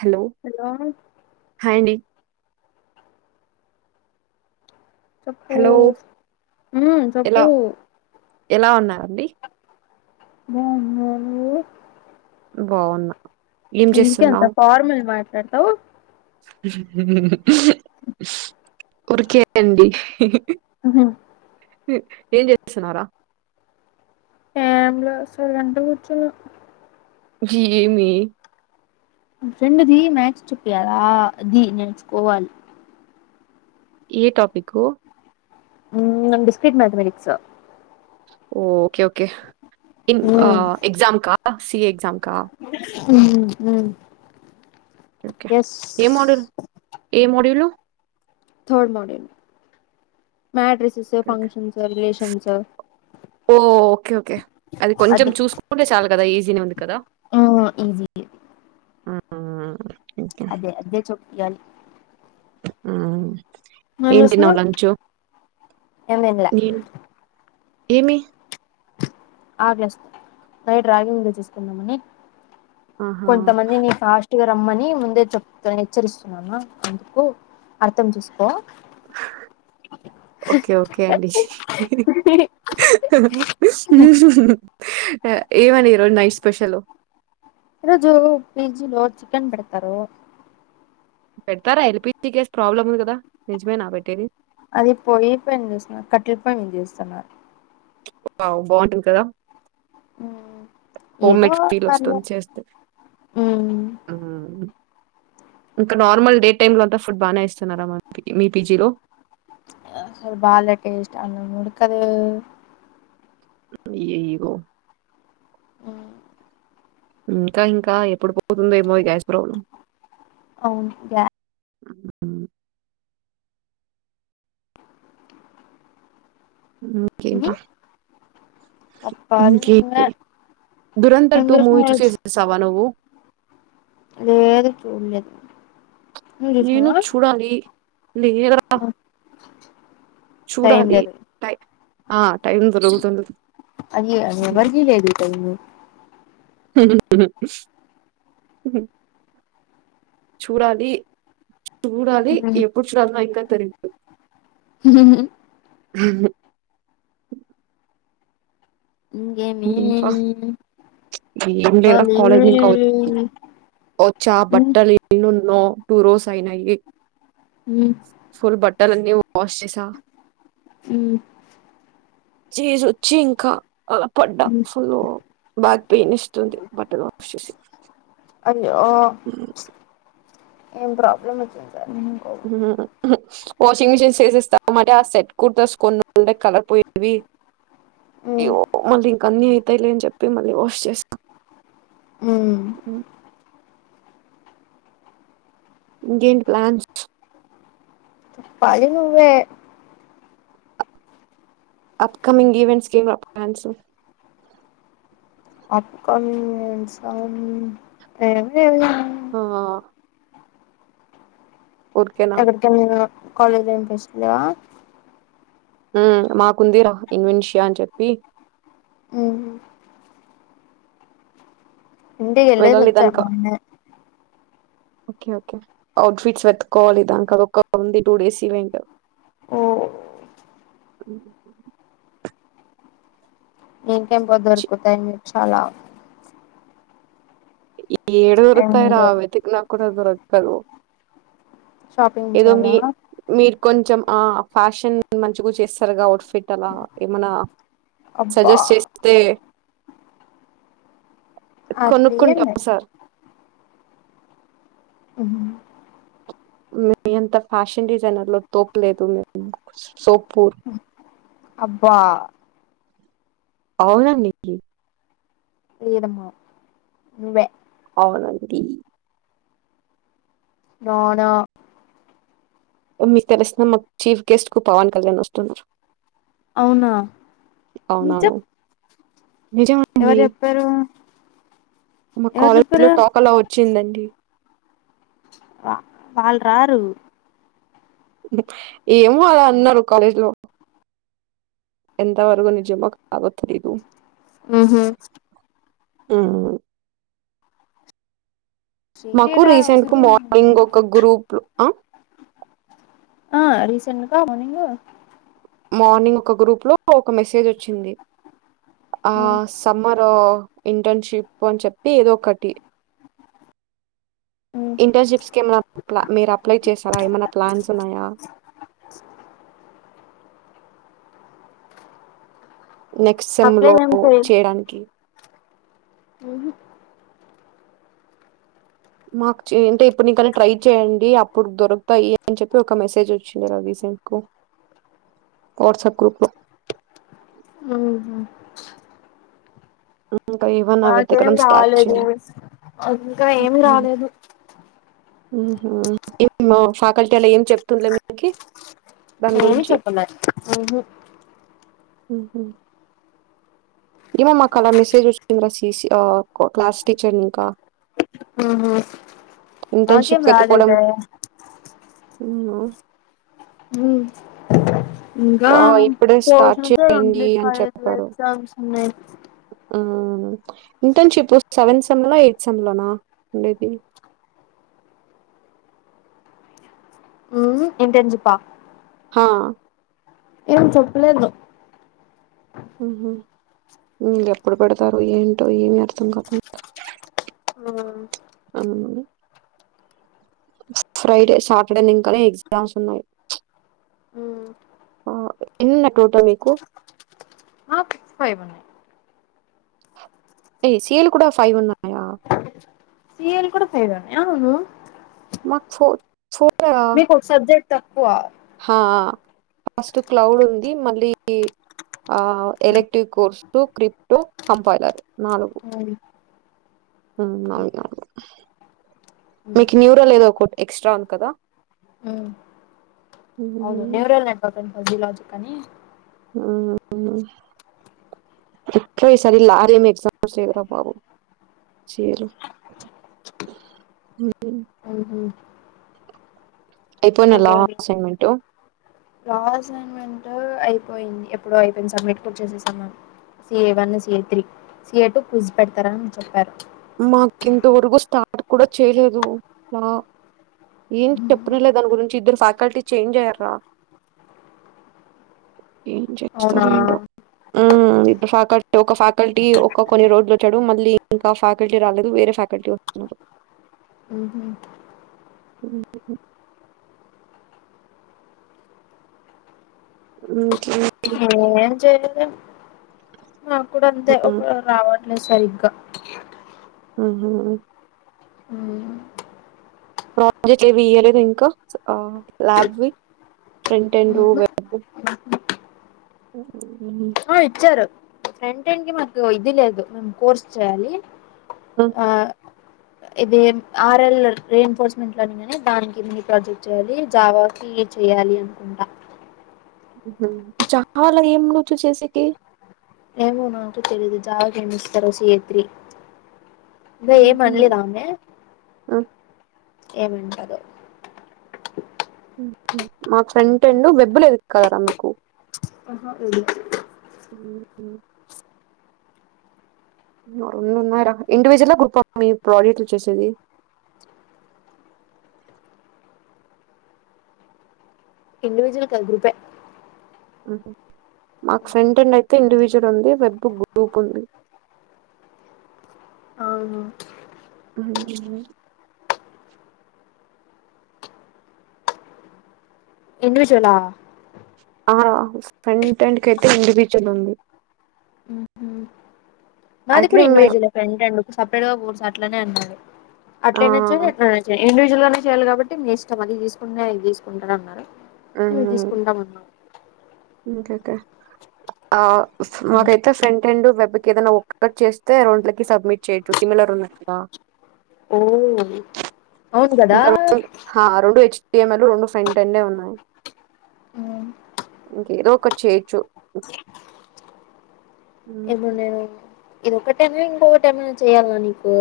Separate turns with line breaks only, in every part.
Hello hi అండి hello ఎలా
మ్
ఎలా ఉన్నారండి
ఉ [unintelligible]
బాగున్నా ఏం
ఇందుక అంత
చేస్తున్నావు
ఫార్మల్ ఎంటవు
ఉర్కేండి ఏం చేస్తున్నారా
కేల సెలంట కూచ
జీ ఏ మీ
ఫ్రెండ్ది మేచ్ చెప్పయాలా అది నేర్చుకోవాలి
ఏ టాపిక్ హు
డిస్క్ర్రిట్ మ్యాథమెటిక్స్
ఓ ఓకే ఓకే ఇన్ ఆ
మ్మ్
ఎగ్జామ్ కా సిఏ ఎగ్జా కా
హమ్ మ్మ
కే ఏ మోడల్ ఏ మోడూలు
థర్డ్ మాడ్యుల మడ్రెస్ ఫంక్షన్స్ రిలేషన్స్
ఓ ఓకే ఓకే అది కొంచెం
అదిజ
చూసుకుంటే చాలు కదా ఈజీనే ఉంది కదా ఆ
అదే అదే చొప్పాల
ఆ ఏం తిన్నావు లంచు
ఏం తినలే
నేను ఏమి
ఆగ్లాస్ తో నైట్ రాగింగ్ చేసుకుందామని.
ఆహా
కొంతమందిని ఫాస్ట్ గా రమ్మని ముందే చెప్ హెచ్చరిస్తున్నామా అందుకు అర్థం చేసుకో
ఓకే ఓకే అండి. ఏమనీ ఈరోజు నైట్ స్పెషలు.
ఈ రోజు పీజీలో చికెన్ పెడతారు.
పెడతారా ఎల్పిజీ గ్యాస్ ప్రాబ్లమ్ ఉంది కదా. నిజమేనా పెట్టేది?
అది పొయ్యి పైన చేస్తున్నారు, కట్టెల పొయ్యి మీద చేస్తు న్నారు.
వావ్ బావుంటుంది కదా.
ఉ
హోమ్ మేడ్ ఫీల్ వస్తుంది చేస్తే.
మ్మ్
ఇంకా నార్మల్ డే టైమ్ లో అంతా ఫుడ్ బాగానే ఇస్తున్నారా మన మీ పీజీలో.
అసలు బాలే టేస్ట్ అన్నం ఉడకదు.
మీరు
అ
ఇంకా ఇంకా ఎప్పుడు పోతుందేమో ఈ గ్యాస్ ప్రాబ్లం.
అవును గ్యా
హుహ్
మ్మ్
ఇంకేంట్రా
చెప్పాలి నువ్వే
ఇంకేంటి
ఏం
దూరంధర్ టూ మూవీ
చేసినావ్ ఈరోజు
చూసేసవా నువ్వు.
లేదు చూడలేదు. నువ్వు
నేను
చూసినావా
చూడాలి. లేద్రా
నాకు
చూడాలి టైం ఆ టైం దొరుకుతుంది.
అయ్యో ఎవరికి లేదు టైం.
హుహ్ చూడాలి. చూడాలి ఎప్పుడు చూడాలి నాకింకా తెలిదు
హ
ఉహు ఇంక ఏంటిరా
ఇంకేమి
ఏం లేదురా
చెప్పాలి
కాలేజ్ వచ్చా బట్టలు [inaudible] నో టూ రోస్ అయినయి.
హ్
ట్టలు ఆన్నీ వాష్ చేసా.
హ్మ్
చేసొచ్చి ఇంకా అలా పడ్డా ఫుల్ బ్యాక్ పెయిన్ ఇస్తుంది. బట్టలు వాష్ చేసి
ఓ చ్ ఏం ప్రాబ్లమ్ మచ్చ ఎందుకో
వాషింగ్ మిషిన్ చేేసి ఇస్తాం. మరి ఆ సెట్ కుర్తాస్ కొన్న కలర్ పోయేట్టివి. అయ్యో [unintelligible] కన్నియ్ తేలిదు అని చెప్పి మళ్ళీ వాష్ చేస్కో హ్మ్ ఇంకేటీ ప్లాన్స్
పది నువ్వే
అప్కమింగ్ ఈవెంట్స్కి ప్లాన్సు
[unintelligible]
ఆ ఊరికేనా?
ఎక్కడికెళ్లినా కాలేజ్ [unintelligible]
మాకుందిరా ఇన్ మనిషయా అని చెప్పి
ఉ హ్మ్ ఇంటికి ఏలేసి వచ్చా మొన్ననే
ఒకే ఒకే అఔట్ఫిట్స్ వెతుకోవాలి. దాంకా ఒక ఉంది టూ డేస్ ఈవెంట్
ఓ ఇంకేం పో
ఛీ!
[unintelligible] మీరు చాలా
ఏడుర్తాయరా వేతికిన్నా కూడా దోరకదూ
షాపింగ్ చేయ్యాలా
మీరు కొంచెం ఆ ఫ్యాషన్ మంచిగ చేస్తారుగా అఔట్ఫిట్ అలా ఏమనా
అబ్బా
సజెస్ట్ చేస్తే
అట్లే
కొనుక్కుంటాం
ఏంలే
సార్.
అ
మియాంత ఫ్యాషన్ డిజైనర్ లో తోప్లేదు. ఒప్పుకోవచ్చు సోపూర్
అబ్బా
అవునా నిక్కి
లేదమ్మా నువ్వే
అవునండి.
నోనో
మీకు తెలిసిన మా చీఫ్ గెస్ట్ కు పవన్ కళ్యాణ్ వస్తున్నారు.
అవునా నిజం
అవునవును. నిజమండి
ఎవరు చెప్పారు
మా
ఎవరు
కాలేజ్ లో
చెప్పారు
టోకలావచ్చ వచ్చిందండి
వా వాళ్ళు రారు
ఏమో అలా అన్నారు కాలేజ్ లో ఎంతవరకు నిజమో కాదో తెలీదు
ఉహు
ఆ మాకు
శ్రీలీల
రీసెంట్ కు
వస్తు
మార్నింగ్ ఒక గ్రూప్
చిన్నకా మార్నింగ్
మార్నింగ్ ఒక గ్రూప్ లో ఒక మెసేజ్ వచ్చింది ఆ
ఉమ్
సమ్మర్ ఇంటర్న్షిప్ పోని చెప్పి ఏదో ఒకటి
ఉమ్
ఇంటర్న్షిప్స్కి ఏమైనా మీరు అప్లై చేస్తారా ఏమైనా ప్లాన్స్ ఉన్నాయా నెక్స్ట్ సెమ్
అప్లై
లో
ఏం చెయ్
చేయడానికి
ఉహు
మాకు ఉంటే ఇప్పుడుకనే ట్రై చేయండి అప్పుడు దొరుకుతాయి. అని చెప్పి ఒక మెసేజ్ వచ్చింది. రీసెంట్ కు వాట్సాప్ గ్రూప్ లో
అహా
ఇంకా ఏమన్నా
మాకేం
వెతకడం స్టార్ట్
రాలేదు
చేయాలి
మూవీస్ ఇంకా ఏం రాలేదు
మా ఫ్యాకల్టీ అలా ఏం చెప్తుండలే మీకి
నేను చెప్పలే ఉహు
హుహు ఏమో మాకు అలా మెసేజ్ వచ్చిందిరా సిసి క్లాస్ టీచర్ని ఇంకా
ఉ నాకేమి రాలేదే ఏ
అవునా
ఉ ఇంకా
ఇప్పుడే స్టార్ట్
పోషన్ తో
చేయండి
కంప్లీట్
అని
కాలేదు
చెప్పారు
ఎగ్జామ్స్ ఉన్నాయి
ఇంటర్న్షిప్ సెవెంత సెమ్ లోనా ఎయిత్ సెమ్ లోనా ఉండేది
ఆ ఇంటర్న్షిప్ ఆ
హా
ఏం చెప్పలేదు
ఉహు ఎప్పుడు పెడతారు ఏంటో ఏమి అర్థం కాదు
ఆ మ్
ఫ్రైడే సాటర్డే నింకానే ఎగ్జామ్స్ ఉన్నాయి
ఉమ్
ఆ ఇన్నన్నాయి టోట మీకు
ఆ ఫిక్స్ ఫైవ్ ఉన్నాయి
ఏ సేల్ కూడా ఫైవ్ ఉన్నా
సియల్ కూడా ఫైవ్ ఉన్నాయా అవును
మాకు ఫోర్ ఫోర్
మీకోక సబ్జెక్ట్ తక్కువ
ఆ ఫస్ట్ క్లౌడ్ ఉంది మళ్ళీ ఆ electric course two crypto compiler నాలుగు [unintelligible] మీకు న్యూరా లేదు ఒకటి ఎక్స్ట్రా ఉంది కదా
ఉ అవును
హ్మ్.
నివరెల్ అపోతు అదిలోజు కానీ
హ్మ్మ్ ఎక్కువ ఈ సారి లారీ బాబు హ్మ్.
అహ [inaudible]
అయిపోయిన లా అసైన్‌మెంటు.
అయిపోయింది ఎప్పుడ అయిపోయింది సబ్మిట్ చేసేసాం CA one CA three CA two quiz పెడతారని చెప్పారు
మాకు ఇంతవరకు స్టార్ట్ కూడా చేయలేదు ఊ ఏం చెప్పనలే దాని గురించి ఇద్దరు ఫ్యాకల్టీ చేంజ్ అయ్యార్ర ఏం
అవునా
చేస్తారా ఏంటో ఆ ఫకల్ ఒక ఫ్యాకల్టీ ఒక కొన్ని రోజులు వచ్చాడు మళ్ళీ ఇంకా ఫ ఫ్యాకల్టీ రాలేదు వేరే ఫ్యాకల్టీ వస్తున్నారు
ఓహు
ఉ [unintelligible]
ఏం చేయనిక నాక్కూడా అంతే ఒక
హ్మ్.
రావాలి అట్లా సరిగ్గా
ఆహా
హ
ప్రాజెక్ట్ ఏవి ఇయలేదు ఇంకా అ ల్యాబ్వి ఫ్రంట్ అండ్ రూ వెబ్
ఆ ఇచ్చారు ఫ్రెంట్ టం కి మాకు ఇది లేదు మేము కోర్స్ చేయాలి
ఆ
ఇది ఆర్ఎల్ రే ఎన్ఫోర్స్మెంట్ లోని కానే దానికి మీ ప్రాజెక్ట్ చేయాలి జావాకి చేయాలి అనుకుంటా
చాలా ఏం రచు చేసకి
ఏమో నాకు తెలిదు జావ హెమిస్ త రశ ఏత్రి అా ఏం
హుహు.
అనలేద అమె
హ్మ్.
ఏమంటారు
మా ఫ్రెంట్ రెండు బెబ్బులు వెబ్ లేదు కదా మీకు
హ తెలీదు
హ రెండున్నర ఇండివిజువల్లా గ్రూపా మీ ప్రాజెక్ట్లు చేసేది.
ఇండివిజువల్ కాదు గ్రూపే.
ఉమ్మ్ మాకు ఫ్రెంట్ ఇన్ అయితే ఇండివిజువల్ ఉంది వెబ్బుక్ గ్రూప్ ఉంది.
అవును
అవునా
ఇండివిజువల్లా
ఆహ్ ఫంట్ ఎండ్కైతే ఇండివిజువల్ ఉంది.
నాది
అట్లే
కూడా
మే
ఇడివిజువలే ఫెంట్ ఎండ్ కు. సపరేట్ గా బూర్స్ అట్లనే అన్నారు.
ఆ
అట్లా నుంచో ఇట్లా నుంచో ఇండ్ ఇలానే చేయాలి కాబట్టి మీ ఇష్టం అది తీసుకునేది ఇది తీసుకుంటార అన్నారు. నువ్వు తీసుకుంటామన్నారు.
ఓకే ఓకే ఆహ్. మాకైతే ఫ్రెంరెండ్ వెబిక్. ఏదైన్న ఒక్కటి చేస్తే రెండ్లకి సబ్మిట్. చైతు సిమిలర్ ఉన్నాయి కదా
ఓ అవును కదా
ఇంకా మొత్తం ఆ రెండు ఇచ్ టిఎంఎల్ రెండు ఫ్రెంటెండ్యే ఉన్నాయి.
ఉమ్
ఎదోకటీ చేయొచ్చు. మ్మ్.
ఏమో నేను. ఇది ఒక్కటైన ఇంకొకటైమైనా చేయాలా నీకు.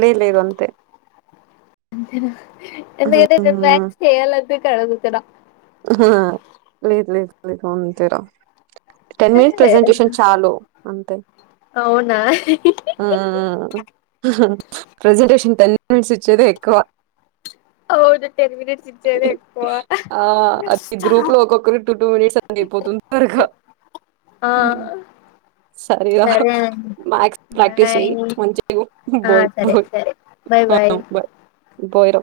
లేదు లేదు అంతే.
అంతేన ఎందుకంటే రేపు
మ్మ్.
మ్యాక్స్ చేయాలనిపి కడవు ఇక్కడ
లేదు లేదు లేదు గమ్ ఇంతేరా టెన్ మినిట్స్
ఏ,
ప్రెసెంటేషన్ చాలు. అంతే
అవునా
ఉమ్ ఊ ప్రజెంటేషన్. టెన్ మినిట్స్ ఇచ్చేదే ఎక్కువ.
అవును టెన్ మినిట్స్ ఇచ్చేదే ఎక్కువ.
ఆహ్ అది గ్రూప్ లో ఒక్కొక్కరి టూ టూ మినిట్స్ అది అయిపోతుంది త్వరగా
ఆ
సరేరా
సరే
మ్యక్స్ ప్రాక్టీస్
బాయ్
చెయి మంచిగా
ఆ
బాయ్
సరే సరే బాయ్
బాయ్. పోయరు.